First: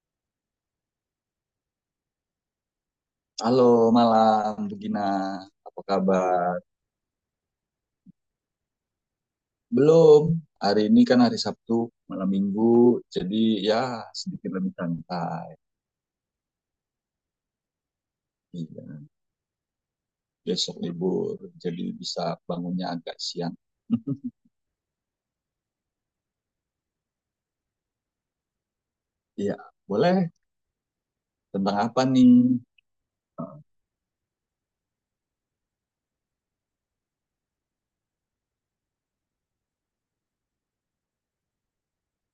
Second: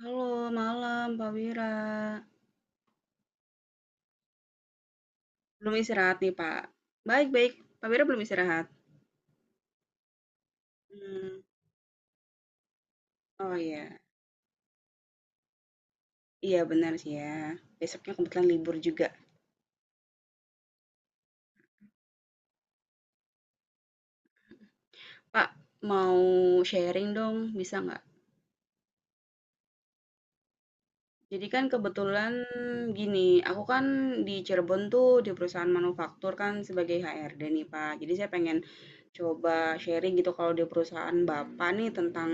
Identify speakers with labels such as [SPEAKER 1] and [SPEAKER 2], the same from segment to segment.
[SPEAKER 1] Halo, malam Pak Wira.
[SPEAKER 2] Halo malam, Bu Gina.
[SPEAKER 1] Belum
[SPEAKER 2] Apa
[SPEAKER 1] istirahat nih,
[SPEAKER 2] kabar?
[SPEAKER 1] Pak. Baik-baik. Pak Wira belum istirahat.
[SPEAKER 2] Belum. Hari ini kan hari
[SPEAKER 1] Hmm.
[SPEAKER 2] Sabtu, malam Minggu.
[SPEAKER 1] Oh
[SPEAKER 2] Jadi
[SPEAKER 1] iya,
[SPEAKER 2] ya sedikit lebih santai.
[SPEAKER 1] iya benar sih ya. Besoknya kebetulan libur
[SPEAKER 2] Iya,
[SPEAKER 1] juga.
[SPEAKER 2] besok libur. Jadi bisa bangunnya agak siang.
[SPEAKER 1] Pak, mau sharing dong, bisa nggak?
[SPEAKER 2] Iya, boleh.
[SPEAKER 1] Jadi kan
[SPEAKER 2] Tentang apa
[SPEAKER 1] kebetulan
[SPEAKER 2] nih?
[SPEAKER 1] gini, aku kan di Cirebon tuh di perusahaan manufaktur kan sebagai HRD nih Pak. Jadi saya pengen coba sharing gitu kalau di perusahaan Bapak nih tentang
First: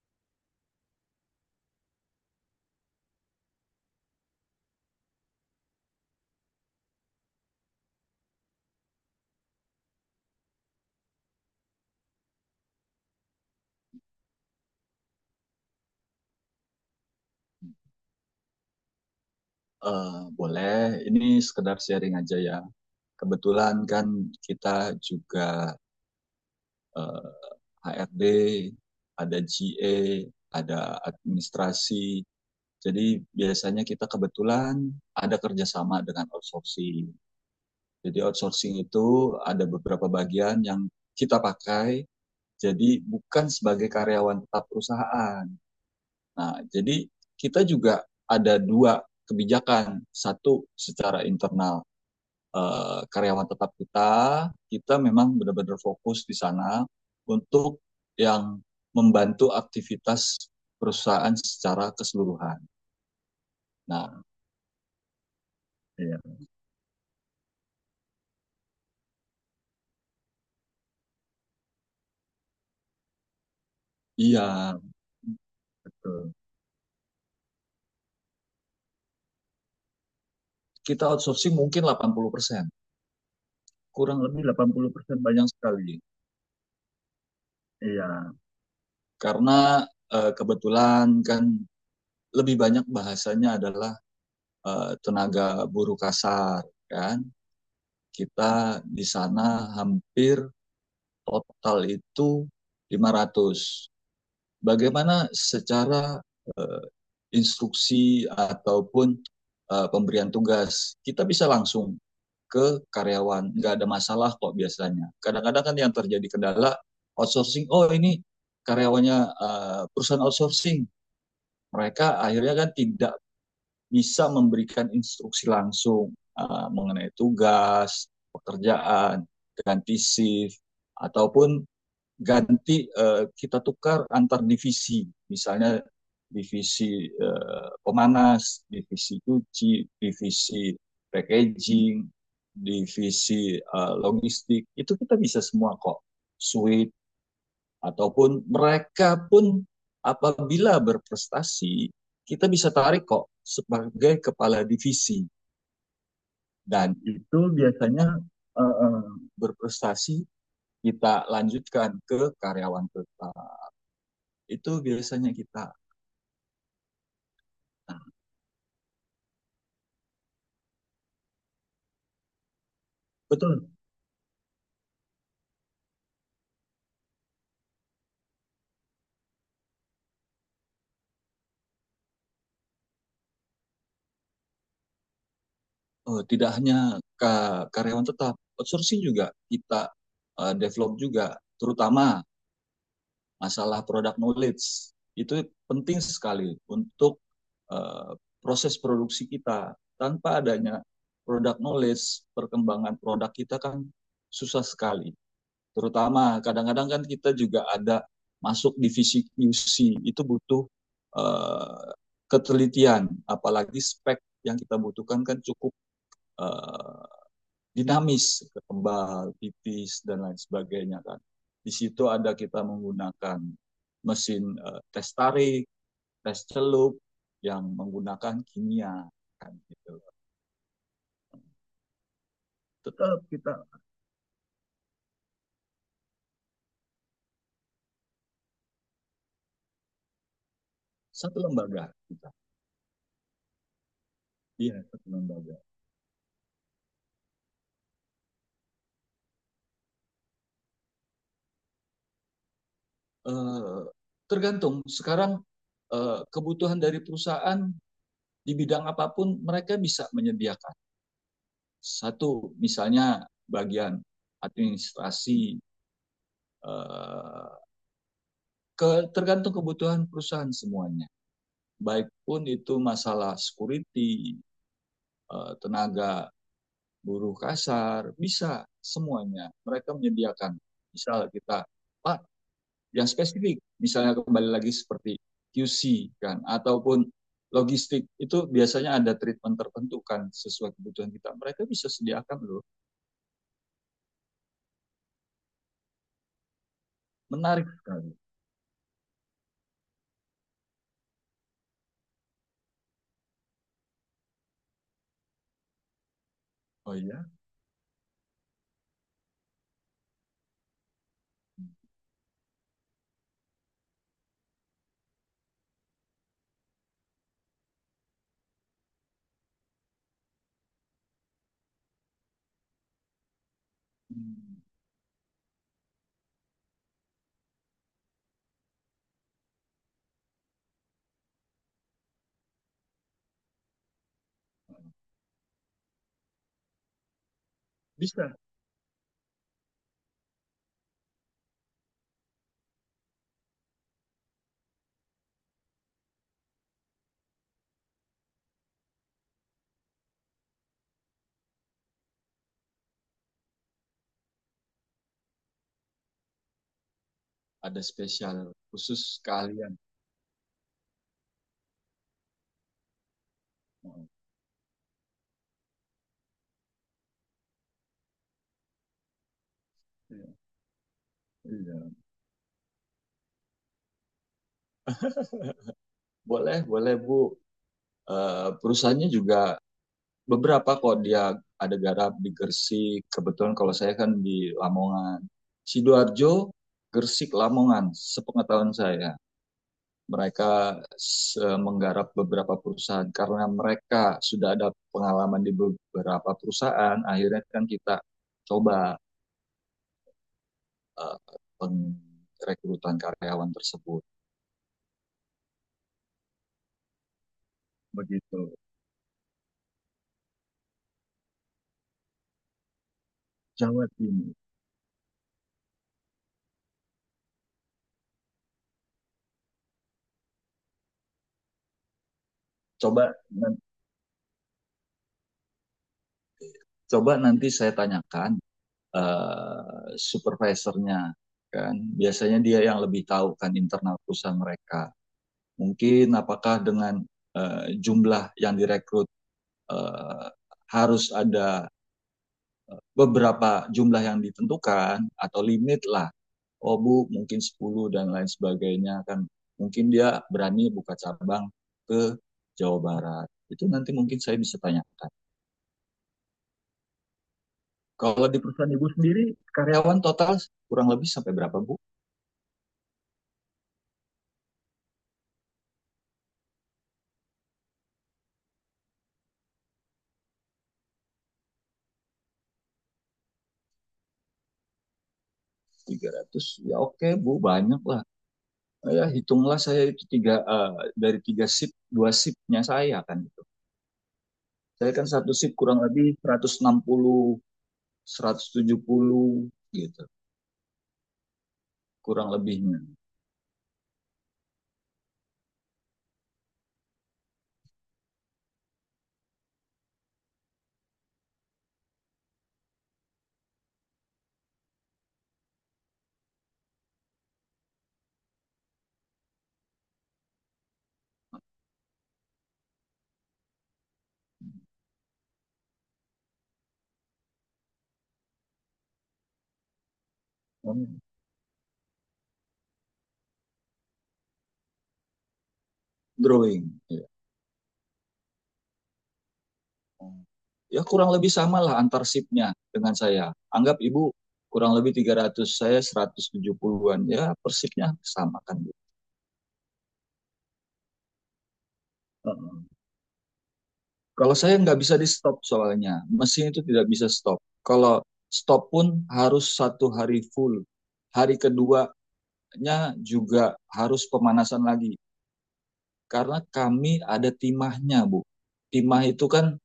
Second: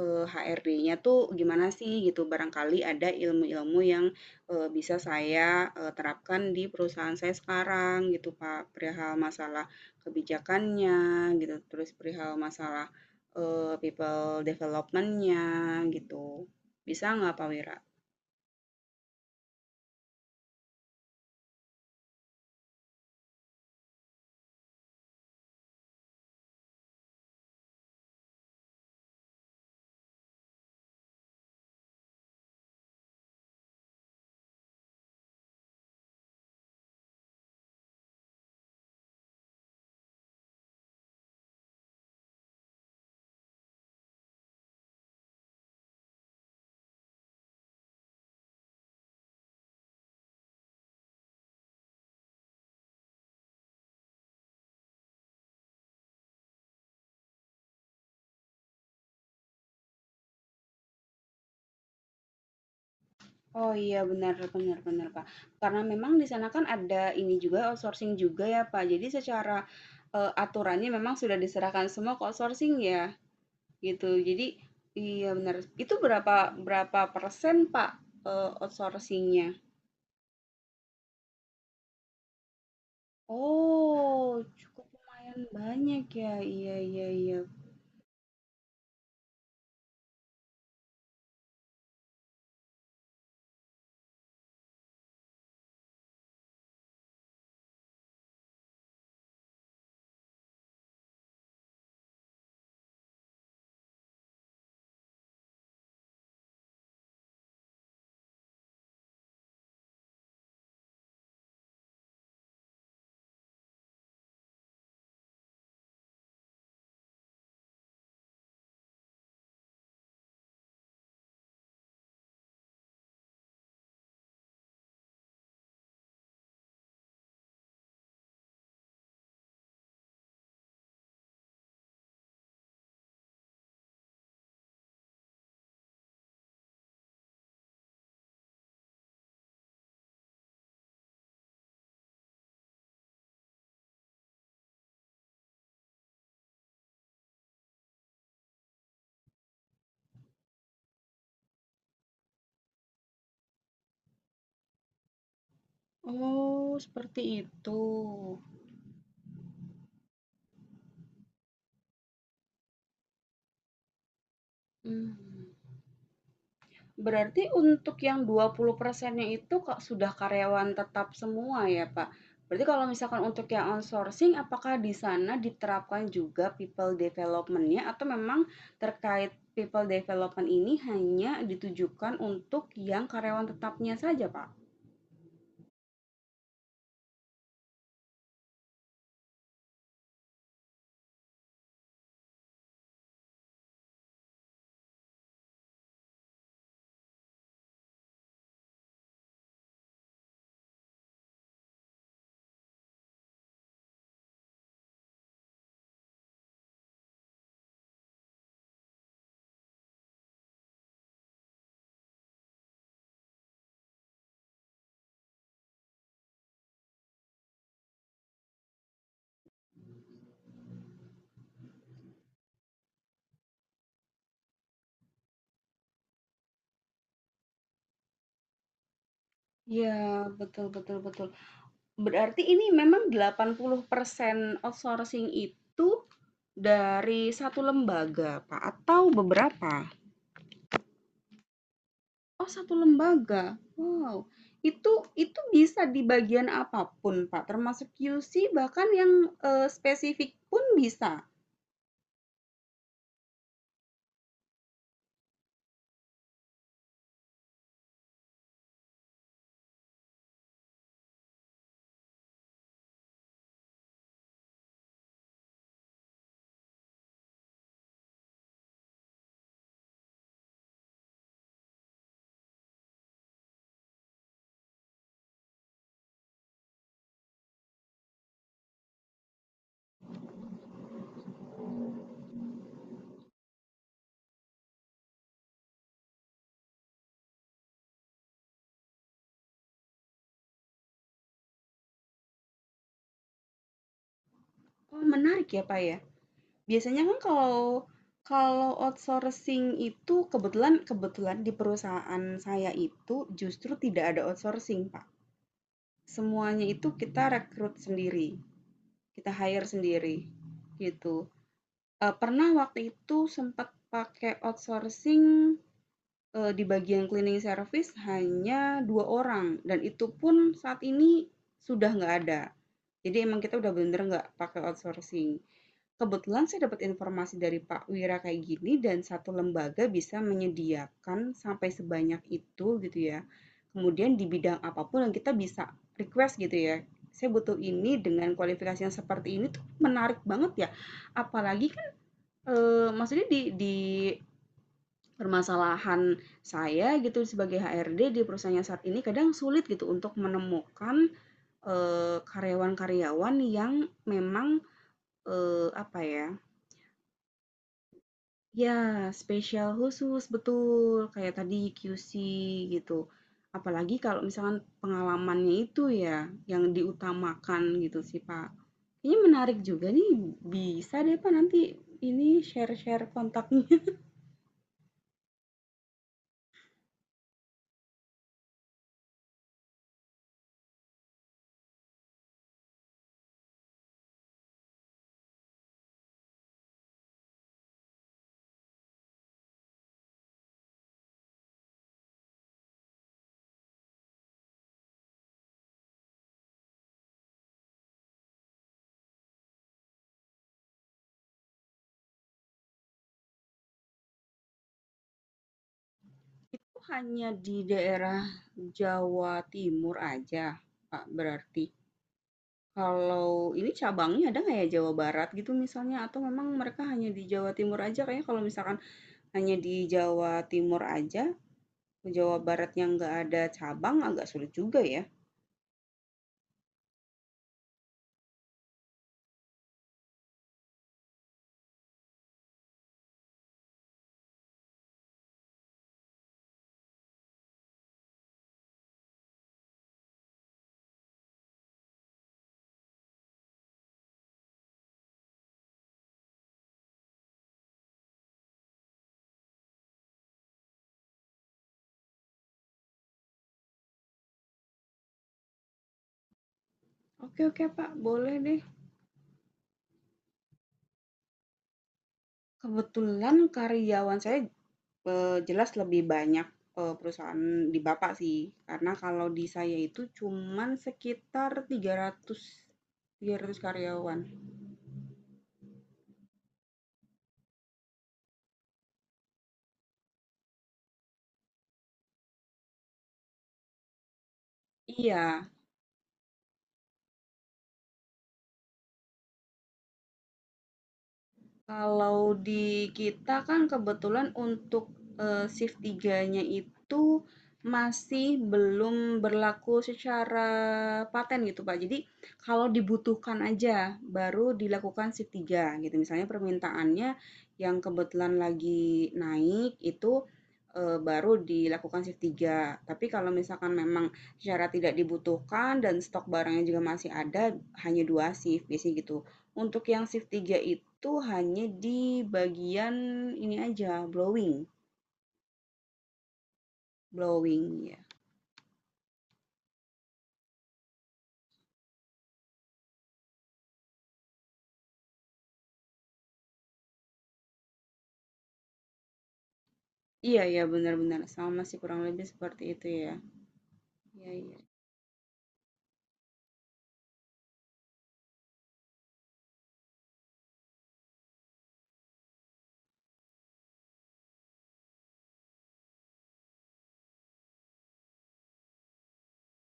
[SPEAKER 1] HRD-nya tuh gimana sih gitu. Barangkali ada ilmu-ilmu yang bisa saya terapkan di perusahaan saya sekarang gitu Pak. Perihal masalah kebijakannya gitu, terus perihal masalah people development-nya gitu. Bisa nggak Pak Wira?
[SPEAKER 2] Eh, Boleh. Ini sekedar sharing aja ya. Kebetulan kan kita juga eh, HRD, ada GA, ada administrasi. Jadi biasanya kita kebetulan ada kerjasama dengan outsourcing. Jadi outsourcing itu ada beberapa bagian yang kita pakai, jadi bukan sebagai karyawan tetap perusahaan. Nah, jadi kita juga ada dua kebijakan. Satu secara internal, karyawan tetap kita, kita memang benar-benar fokus di sana untuk yang membantu aktivitas perusahaan secara keseluruhan.
[SPEAKER 1] Oh iya
[SPEAKER 2] Nah,
[SPEAKER 1] benar benar benar, Pak. Karena memang
[SPEAKER 2] iya.
[SPEAKER 1] di sana kan ada ini juga, outsourcing juga ya, Pak. Jadi secara, aturannya memang sudah diserahkan semua ke outsourcing ya, gitu.
[SPEAKER 2] Iya,
[SPEAKER 1] Jadi iya benar. Itu
[SPEAKER 2] betul.
[SPEAKER 1] berapa berapa persen, Pak, outsourcing?
[SPEAKER 2] Kita outsourcing mungkin 80%, kurang
[SPEAKER 1] Oh,
[SPEAKER 2] lebih
[SPEAKER 1] cukup
[SPEAKER 2] 80%
[SPEAKER 1] lumayan
[SPEAKER 2] banyak sekali.
[SPEAKER 1] banyak ya. Iya iya iya.
[SPEAKER 2] Iya, karena kebetulan kan lebih banyak bahasanya adalah tenaga buruh kasar, kan. Kita di sana hampir total itu 500. Bagaimana secara eh, instruksi ataupun pemberian tugas? Kita bisa langsung ke karyawan, nggak ada masalah kok. Biasanya kadang-kadang kan yang terjadi kendala outsourcing, oh ini karyawannya perusahaan outsourcing, mereka akhirnya kan tidak bisa memberikan instruksi langsung mengenai tugas pekerjaan, ganti shift ataupun ganti, kita tukar antar divisi, misalnya divisi pemanas, divisi cuci, divisi packaging, divisi logistik, itu kita bisa semua kok. Suite ataupun mereka pun apabila berprestasi kita bisa tarik kok sebagai kepala divisi.
[SPEAKER 1] Oh,
[SPEAKER 2] Dan
[SPEAKER 1] seperti
[SPEAKER 2] itu
[SPEAKER 1] itu.
[SPEAKER 2] biasanya uh, berprestasi kita lanjutkan ke karyawan tetap, itu biasanya
[SPEAKER 1] Mmm.
[SPEAKER 2] kita.
[SPEAKER 1] Berarti untuk
[SPEAKER 2] Nah,
[SPEAKER 1] yang 20%-nya itu Kak, sudah karyawan tetap semua ya, Pak? Berarti kalau misalkan untuk yang
[SPEAKER 2] betul.
[SPEAKER 1] outsourcing, apakah di sana diterapkan juga people development-nya atau memang terkait people development ini hanya ditujukan untuk yang karyawan tetapnya saja, Pak?
[SPEAKER 2] Tidak hanya karyawan tetap, outsourcing juga kita develop juga, terutama masalah product knowledge. Itu penting sekali untuk eh, proses produksi kita. Tanpa adanya product knowledge, perkembangan produk kita kan susah sekali. Terutama kadang-kadang kan kita juga ada masuk divisi QC, itu butuh uh, ketelitian. Apalagi spek yang kita butuhkan kan cukup uh, dinamis, kembal tipis dan lain sebagainya kan. Di situ ada kita menggunakan mesin tes tarik, tes celup, yang menggunakan kimia kan, gitu.
[SPEAKER 1] Ya, betul betul betul. Berarti ini memang
[SPEAKER 2] Tetap
[SPEAKER 1] delapan
[SPEAKER 2] kita
[SPEAKER 1] puluh persen outsourcing itu dari satu lembaga, Pak, atau beberapa?
[SPEAKER 2] satu lembaga, kita
[SPEAKER 1] Oh, satu lembaga? Wow.
[SPEAKER 2] iya
[SPEAKER 1] Itu
[SPEAKER 2] satu
[SPEAKER 1] itu
[SPEAKER 2] lembaga.
[SPEAKER 1] bisa di bagian apapun, Pak, termasuk QC bahkan yang, spesifik pun bisa?
[SPEAKER 2] eh, Tergantung sekarang kebutuhan dari perusahaan. Di bidang apapun mereka bisa menyediakan. Satu misalnya bagian administrasi, eh, ke tergantung kebutuhan perusahaan semuanya, baik pun itu masalah security, tenaga buruh kasar, bisa semuanya mereka menyediakan. Misal kita pak yang spesifik misalnya, kembali lagi seperti QC kan ataupun logistik, itu biasanya ada treatment tertentu kan sesuai kebutuhan kita, mereka bisa sediakan loh.
[SPEAKER 1] Oh, menarik ya, Pak, ya. Biasanya kan kalau
[SPEAKER 2] Menarik sekali.
[SPEAKER 1] kalau outsourcing itu kebetulan kebetulan di perusahaan saya itu justru tidak ada outsourcing, Pak. Semuanya itu
[SPEAKER 2] Oh
[SPEAKER 1] kita
[SPEAKER 2] ya.
[SPEAKER 1] rekrut sendiri, kita hire sendiri, gitu. Pernah waktu itu sempat pakai outsourcing. Di bagian cleaning service hanya 2 orang dan itu pun saat ini sudah nggak ada. Jadi emang kita udah bener-bener nggak pakai
[SPEAKER 2] Hmm.
[SPEAKER 1] outsourcing. Kebetulan saya dapat informasi dari Pak Wira kayak gini dan satu lembaga bisa menyediakan sampai sebanyak itu gitu ya. Kemudian di bidang apapun yang kita bisa request gitu ya, "Saya butuh ini dengan
[SPEAKER 2] Bisa.
[SPEAKER 1] kualifikasi yang seperti ini," tuh menarik banget ya. Apalagi kan, maksudnya di permasalahan saya gitu sebagai HRD di perusahaannya saat ini kadang sulit gitu untuk menemukan, karyawan-karyawan yang memang, apa ya,
[SPEAKER 2] Ada spesial
[SPEAKER 1] ya,
[SPEAKER 2] khusus
[SPEAKER 1] spesial
[SPEAKER 2] kalian.
[SPEAKER 1] khusus, betul, kayak tadi QC gitu. Apalagi
[SPEAKER 2] Oh,
[SPEAKER 1] kalau misalkan pengalamannya itu ya yang diutamakan gitu sih, Pak. Ini menarik juga nih,
[SPEAKER 2] iya.
[SPEAKER 1] bisa deh, Pak, nanti
[SPEAKER 2] Iya.
[SPEAKER 1] ini share-share kontaknya.
[SPEAKER 2] Boleh, boleh Bu. Perusahaannya juga beberapa kok dia. Ada garap di Gresik. Kebetulan kalau saya kan di Lamongan, Sidoarjo, Gresik, Lamongan. Sepengetahuan saya mereka menggarap beberapa perusahaan, karena mereka sudah ada pengalaman di beberapa perusahaan, akhirnya kan kita coba eh, pengrekrutan karyawan tersebut,
[SPEAKER 1] Itu hanya di daerah
[SPEAKER 2] begitu.
[SPEAKER 1] Jawa Timur aja, Pak, berarti? Kalau ini
[SPEAKER 2] Jawa
[SPEAKER 1] cabangnya
[SPEAKER 2] Timur.
[SPEAKER 1] ada nggak ya Jawa Barat gitu misalnya? Atau memang mereka hanya di Jawa Timur aja? Kayaknya kalau misalkan hanya di Jawa Timur aja, ke Jawa Baratnya nggak
[SPEAKER 2] Coba,
[SPEAKER 1] ada cabang agak sulit juga ya.
[SPEAKER 2] coba nanti saya tanyakan supervisornya kan, biasanya dia yang lebih tahu kan internal perusahaan mereka. Mungkin apakah dengan jumlah yang direkrut eh, harus ada beberapa jumlah yang ditentukan atau limit lah. Oh Bu, mungkin 10 dan lain sebagainya kan. Mungkin dia berani buka cabang ke Jawa Barat. Itu nanti mungkin saya bisa tanyakan.
[SPEAKER 1] Oke oke Pak,
[SPEAKER 2] Kalau
[SPEAKER 1] boleh
[SPEAKER 2] di
[SPEAKER 1] deh.
[SPEAKER 2] perusahaan ibu sendiri, karyawan total kurang lebih sampai berapa, Bu?
[SPEAKER 1] Kebetulan karyawan saya jelas lebih banyak, perusahaan di Bapak sih, karena kalau di saya itu cuman sekitar 300, 300 karyawan.
[SPEAKER 2] 300. Ya, oke Bu, banyak lah. Ya hitunglah saya itu tiga, dari tiga sip, dua sipnya saya kan, gitu. Saya kan satu
[SPEAKER 1] Iya.
[SPEAKER 2] sip kurang lebih seratus 160, 170, gitu, kurang
[SPEAKER 1] Kalau
[SPEAKER 2] lebihnya.
[SPEAKER 1] di kita kan kebetulan untuk, shift tiganya itu masih belum berlaku secara paten gitu, Pak. Jadi kalau dibutuhkan aja baru dilakukan shift 3 gitu. Misalnya permintaannya yang kebetulan lagi naik itu, baru dilakukan shift 3. Tapi kalau misalkan memang secara tidak dibutuhkan dan stok barangnya juga masih ada, hanya 2 shift biasanya gitu. Untuk yang shift 3
[SPEAKER 2] Hmm,
[SPEAKER 1] itu hanya di bagian ini aja, blowing
[SPEAKER 2] Drawing. Ya.
[SPEAKER 1] blowing ya.
[SPEAKER 2] Ya, kurang lebih sama lah antar sipnya dengan saya. Anggap ibu kurang lebih 300, saya 170-an. Ya, persipnya sama kan, Bu.
[SPEAKER 1] Iya ya benar-benar sama sih kurang lebih seperti
[SPEAKER 2] Heeh.
[SPEAKER 1] itu ya. Iya
[SPEAKER 2] Kalau saya
[SPEAKER 1] iya.
[SPEAKER 2] nggak bisa di stop soalnya. Mesin itu tidak bisa stop. Kalau stop pun harus satu hari full. Hari keduanya juga harus pemanasan lagi. Karena kami ada timahnya, Bu. Timah itu kan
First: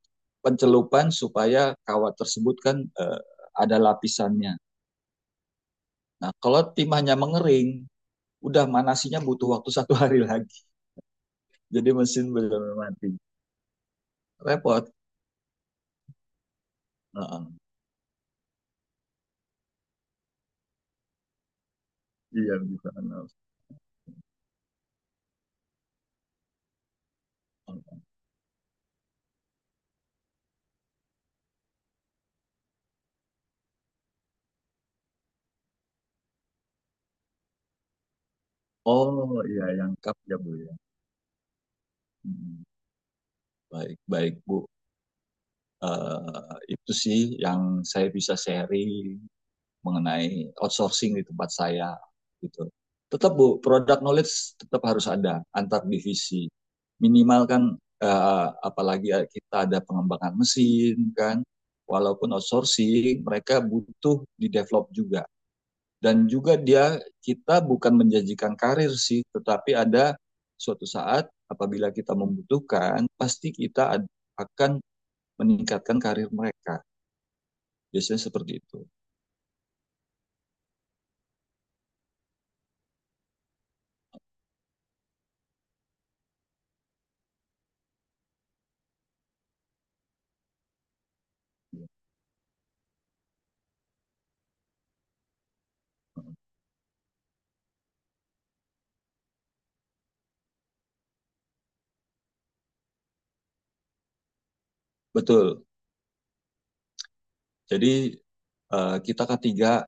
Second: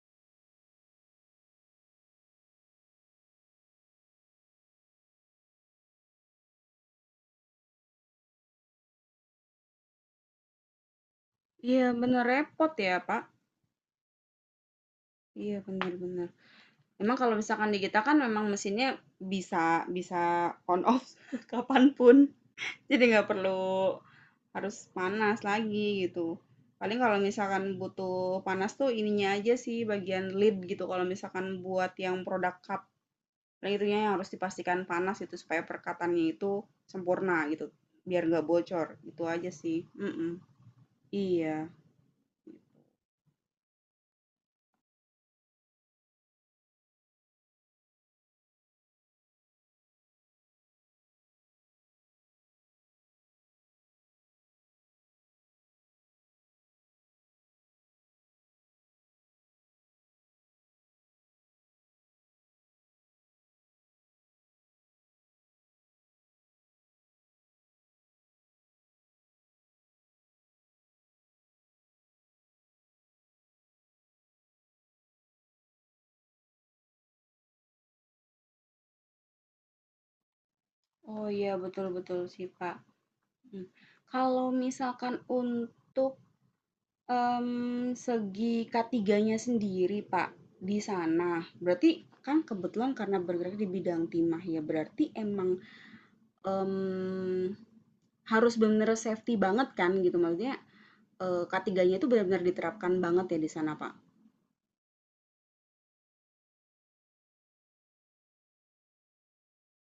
[SPEAKER 2] pencelupan supaya kawat tersebut kan ada lapisannya. Nah, kalau tim hanya mengering, udah manasinya butuh waktu satu hari lagi.
[SPEAKER 1] Iya
[SPEAKER 2] Jadi
[SPEAKER 1] benar
[SPEAKER 2] mesin
[SPEAKER 1] repot
[SPEAKER 2] benar-benar
[SPEAKER 1] ya
[SPEAKER 2] mati.
[SPEAKER 1] Pak.
[SPEAKER 2] Repot.
[SPEAKER 1] Iya benar-benar. Memang kalau
[SPEAKER 2] Heeh.
[SPEAKER 1] misalkan di kita kan memang mesinnya bisa bisa on off kapanpun.
[SPEAKER 2] Iya bisa.
[SPEAKER 1] Jadi nggak perlu harus panas lagi gitu. Paling kalau misalkan butuh panas tuh ininya aja sih bagian lid gitu. Kalau misalkan buat yang produk cup. Nah, itunya yang harus dipastikan panas itu supaya perkataannya itu sempurna gitu, biar nggak bocor, itu
[SPEAKER 2] Oh,
[SPEAKER 1] aja
[SPEAKER 2] iya
[SPEAKER 1] sih,
[SPEAKER 2] yang lengkap ya
[SPEAKER 1] mhm,
[SPEAKER 2] Bu ya.
[SPEAKER 1] iya.
[SPEAKER 2] Mm. Baik, baik, Bu. Itu sih yang saya bisa sharing mengenai outsourcing di tempat saya, gitu. Tetap Bu, product knowledge tetap harus ada antar divisi. Minimal kan, apalagi kita ada pengembangan mesin kan. Walaupun outsourcing, mereka butuh di develop juga. Dan juga dia, kita bukan menjanjikan karir sih, tetapi ada suatu saat apabila kita membutuhkan, pasti kita akan meningkatkan karir mereka. Biasanya seperti itu.
[SPEAKER 1] Oh iya, betul betul sih, Kak, mhm. Kalau misalkan untuk, segi katiganya sendiri, Pak, di sana, berarti kan kebetulan karena bergerak di bidang timah ya, berarti emang, mmm, harus benar-benar safety banget kan gitu, maksudnya, eee, k itu benar-benar diterapkan banget ya di sana, Pak?
[SPEAKER 2] Betul. Jadi kita ketiga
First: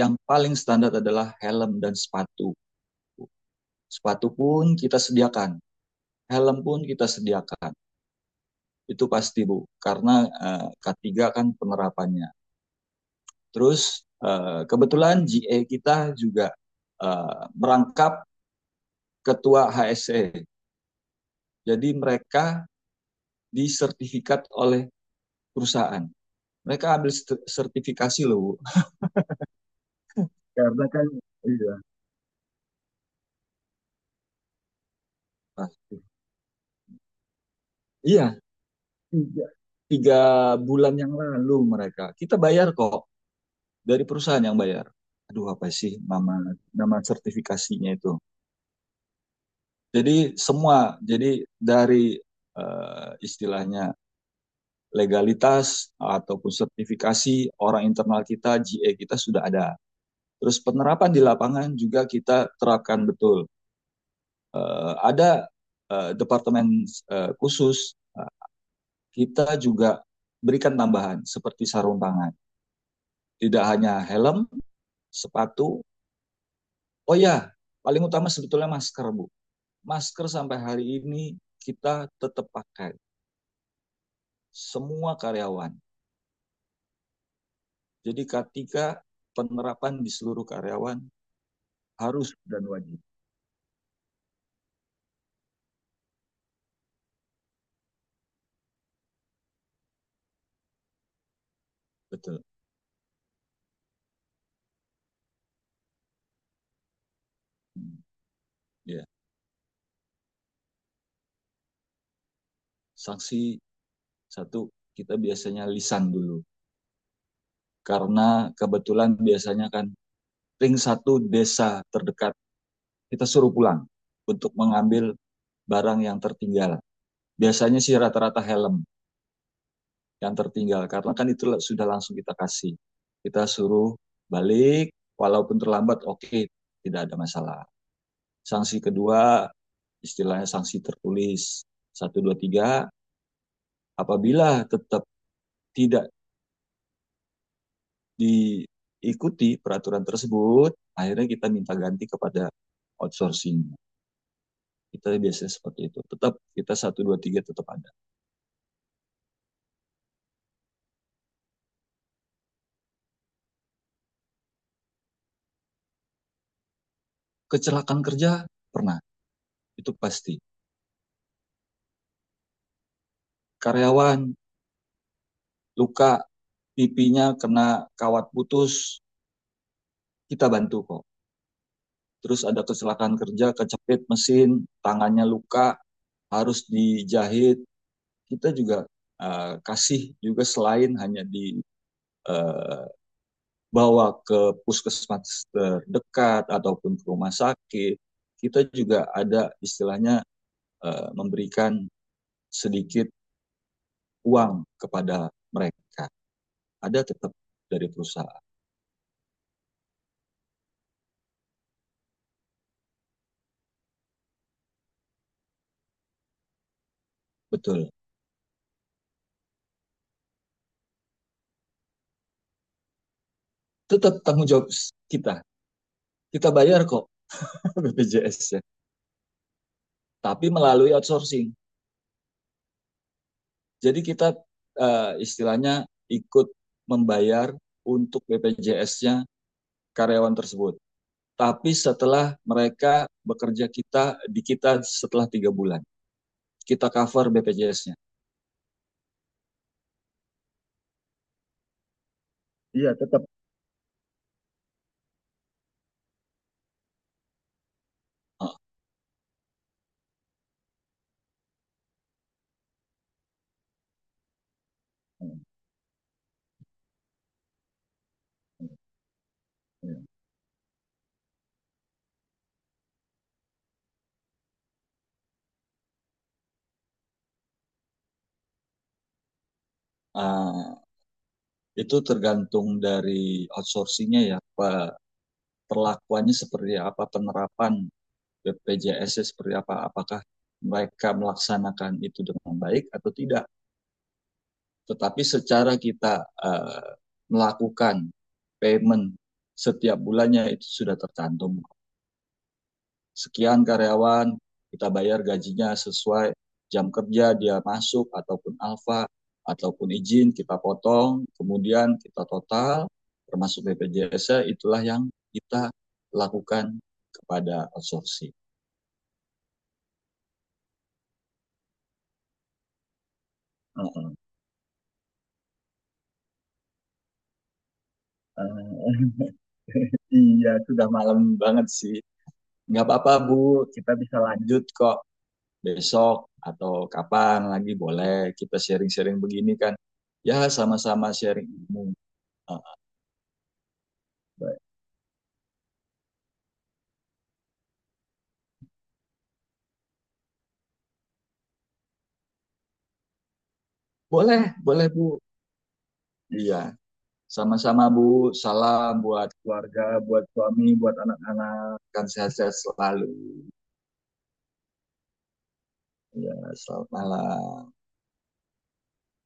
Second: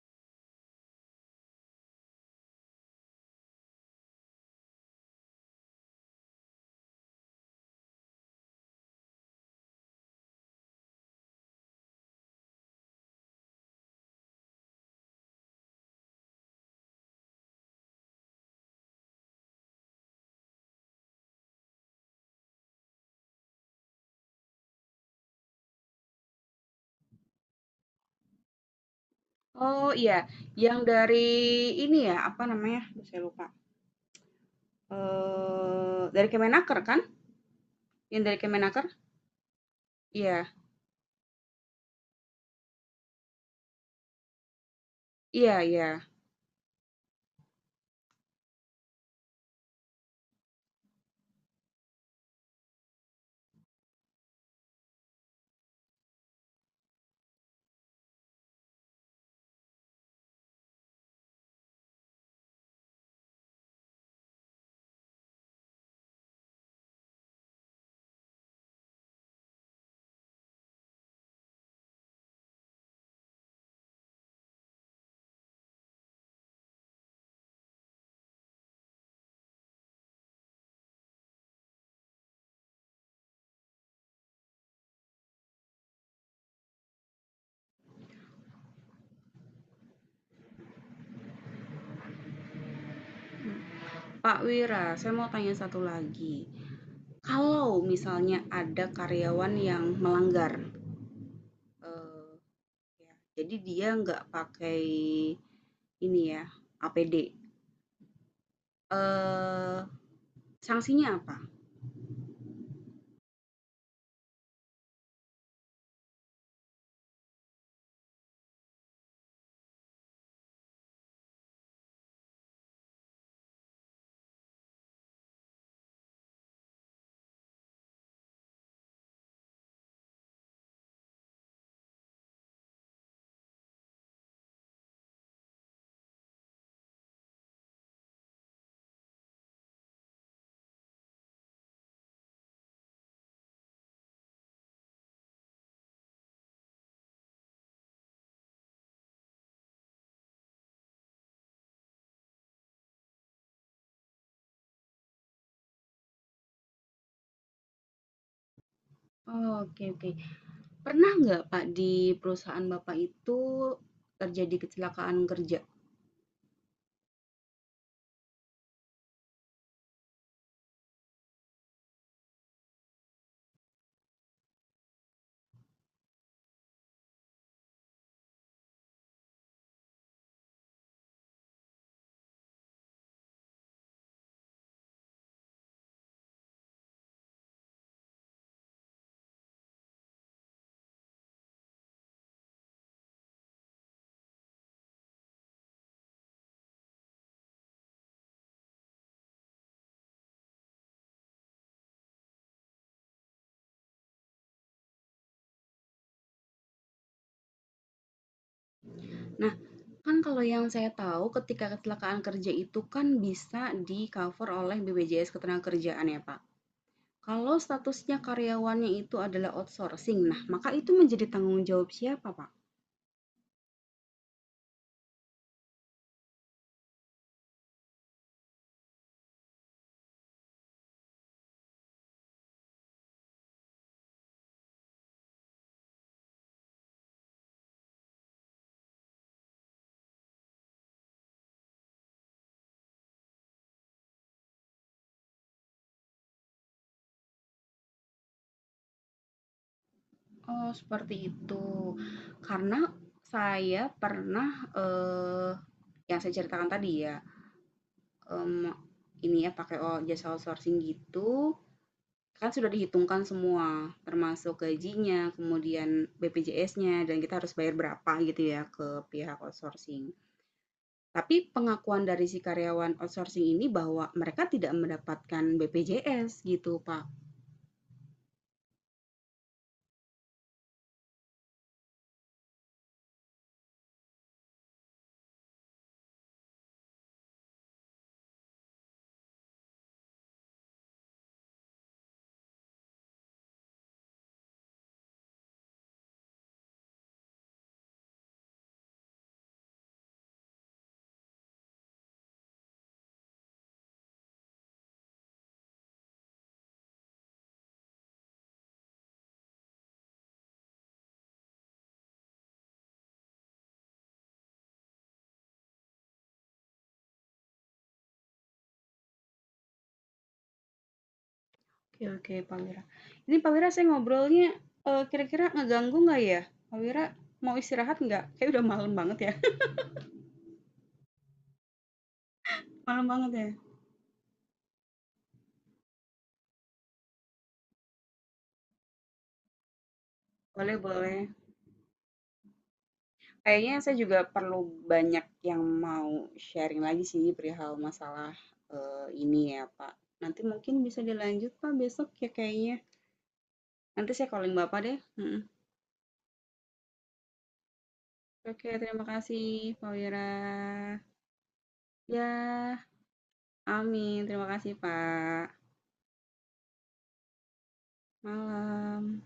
[SPEAKER 2] yang paling standar adalah helm dan sepatu. Sepatu pun kita sediakan, helm pun kita sediakan. Itu pasti Bu, karena K3 kan penerapannya. Terus kebetulan GA kita juga merangkap ketua HSE. Jadi mereka disertifikat oleh perusahaan. Mereka ambil sertifikasi loh, Bu.
[SPEAKER 1] Oh, iya, yang
[SPEAKER 2] Karena kan
[SPEAKER 1] dari
[SPEAKER 2] iya,
[SPEAKER 1] ini ya, apa namanya? Aduh, saya lupa.
[SPEAKER 2] pasti.
[SPEAKER 1] Dari Kemenaker kan? Yang
[SPEAKER 2] Iya,
[SPEAKER 1] dari Kemenaker?
[SPEAKER 2] tiga, tiga
[SPEAKER 1] Iya,
[SPEAKER 2] bulan yang lalu mereka. Kita bayar kok, dari perusahaan yang bayar. Aduh,
[SPEAKER 1] iya
[SPEAKER 2] apa
[SPEAKER 1] iya.
[SPEAKER 2] sih nama, nama sertifikasinya itu. Jadi semua jadi dari istilahnya legalitas ataupun sertifikasi orang internal kita, GA kita sudah ada. Terus penerapan di lapangan juga kita terapkan betul. Ada departemen khusus. Kita juga berikan tambahan seperti sarung tangan. Tidak hanya helm, sepatu. Oh ya, paling utama sebetulnya masker, Bu. Masker sampai hari ini kita tetap pakai. Semua karyawan. Jadi ketika penerapan di seluruh karyawan, harus dan wajib.
[SPEAKER 1] Pak Wira, saya mau tanya satu lagi. Kalau misalnya ada karyawan yang melanggar, eee,
[SPEAKER 2] Betul.
[SPEAKER 1] ya, jadi dia nggak pakai ini ya, APD,
[SPEAKER 2] Ya.
[SPEAKER 1] eee, sanksinya apa?
[SPEAKER 2] Sanksi satu, kita biasanya lisan dulu. Karena kebetulan biasanya kan ring satu desa terdekat, kita suruh pulang untuk mengambil barang yang tertinggal. Biasanya sih rata-rata helm yang tertinggal, karena kan itu sudah langsung kita kasih. Kita suruh balik walaupun terlambat, oke tidak ada masalah. Sanksi kedua istilahnya sanksi tertulis satu, dua, tiga. Apabila tetap tidak diikuti peraturan tersebut, akhirnya kita minta ganti kepada outsourcing. Kita biasanya seperti itu, tetap kita satu, dua, tiga tetap ada.
[SPEAKER 1] Oh, oke oke. Pernah nggak, Pak, di perusahaan Bapak itu terjadi kecelakaan kerja?
[SPEAKER 2] Kecelakaan kerja pernah, itu pasti. Karyawan luka, pipinya kena kawat putus, kita bantu kok. Terus ada kecelakaan kerja, kecepit mesin, tangannya luka, harus dijahit. Kita juga kasih juga, selain hanya dibawa ke puskesmas terdekat ataupun ke rumah sakit, kita juga ada istilahnya memberikan sedikit uang kepada mereka. Ada tetap dari perusahaan,
[SPEAKER 1] Nah, kan kalau yang saya tahu ketika kecelakaan kerja itu kan bisa di-cover oleh BPJS Ketenagakerjaan ya, Pak. Kalau
[SPEAKER 2] betul.
[SPEAKER 1] statusnya karyawannya itu adalah outsourcing, nah maka itu menjadi tanggung jawab siapa, Pak?
[SPEAKER 2] Tetap tanggung jawab kita. Kita bayar kok BPJS-nya, tapi melalui outsourcing. Jadi kita istilahnya ikut membayar untuk BPJS nya karyawan tersebut. Tapi setelah mereka bekerja, kita setelah 3 bulan kita cover BPJS nya.
[SPEAKER 1] Oh, seperti itu. Karena
[SPEAKER 2] Iya, tetap.
[SPEAKER 1] saya pernah yang saya ceritakan tadi ya, em,
[SPEAKER 2] Ah,
[SPEAKER 1] ini ya pakai jasa outsourcing gitu. Kan sudah dihitungkan semua, termasuk gajinya, kemudian BPJS-nya, dan kita harus bayar berapa gitu ya ke pihak outsourcing.
[SPEAKER 2] iya.
[SPEAKER 1] Tapi pengakuan dari si karyawan outsourcing ini bahwa mereka tidak mendapatkan BPJS gitu, Pak.
[SPEAKER 2] Ah, itu tergantung dari outsourcingnya ya, perlakuannya seperti apa, penerapan BPJS -nya seperti apa, apakah mereka melaksanakan itu dengan baik atau tidak. Tetapi secara kita eh, melakukan payment setiap bulannya itu sudah tercantum. Sekian karyawan, kita bayar gajinya sesuai jam kerja dia masuk ataupun alfa ataupun izin kita potong, kemudian kita total termasuk BPJS, itulah yang kita lakukan kepada outsourcing.
[SPEAKER 1] Oke oke, Pak Wira. Ini Pak Wira saya
[SPEAKER 2] Heeh.
[SPEAKER 1] ngobrolnya, kira-kira ngeganggu nggak ya? Pak Wira mau istirahat nggak? Kayaknya udah malam
[SPEAKER 2] Eh,
[SPEAKER 1] banget ya?
[SPEAKER 2] Iya, sudah malam banget sih. Nggak
[SPEAKER 1] Malam
[SPEAKER 2] apa-apa,
[SPEAKER 1] banget
[SPEAKER 2] Bu.
[SPEAKER 1] ya?
[SPEAKER 2] Kita bisa lanjut kok besok atau kapan lagi, boleh kita sharing-sharing begini kan. Ya,
[SPEAKER 1] Boleh
[SPEAKER 2] sama-sama
[SPEAKER 1] boleh.
[SPEAKER 2] sharing ilmu. Ah.
[SPEAKER 1] Kayaknya saya juga perlu banyak yang mau sharing lagi sih perihal masalah ini ya, Pak. Nanti mungkin bisa dilanjut, Pak, besok ya kayaknya. Nanti saya
[SPEAKER 2] Boleh,
[SPEAKER 1] calling Bapak
[SPEAKER 2] boleh
[SPEAKER 1] deh.
[SPEAKER 2] Bu.
[SPEAKER 1] Mm-mm.
[SPEAKER 2] Iya, sama-sama Bu.
[SPEAKER 1] Oke,
[SPEAKER 2] Salam
[SPEAKER 1] terima
[SPEAKER 2] buat
[SPEAKER 1] kasih,
[SPEAKER 2] keluarga,
[SPEAKER 1] Pak Wira.
[SPEAKER 2] buat suami, buat anak-anak. Kan sehat-sehat
[SPEAKER 1] Ya,
[SPEAKER 2] selalu.
[SPEAKER 1] amin. Terima kasih, Pak.
[SPEAKER 2] Ya, selamat malam.
[SPEAKER 1] Malam.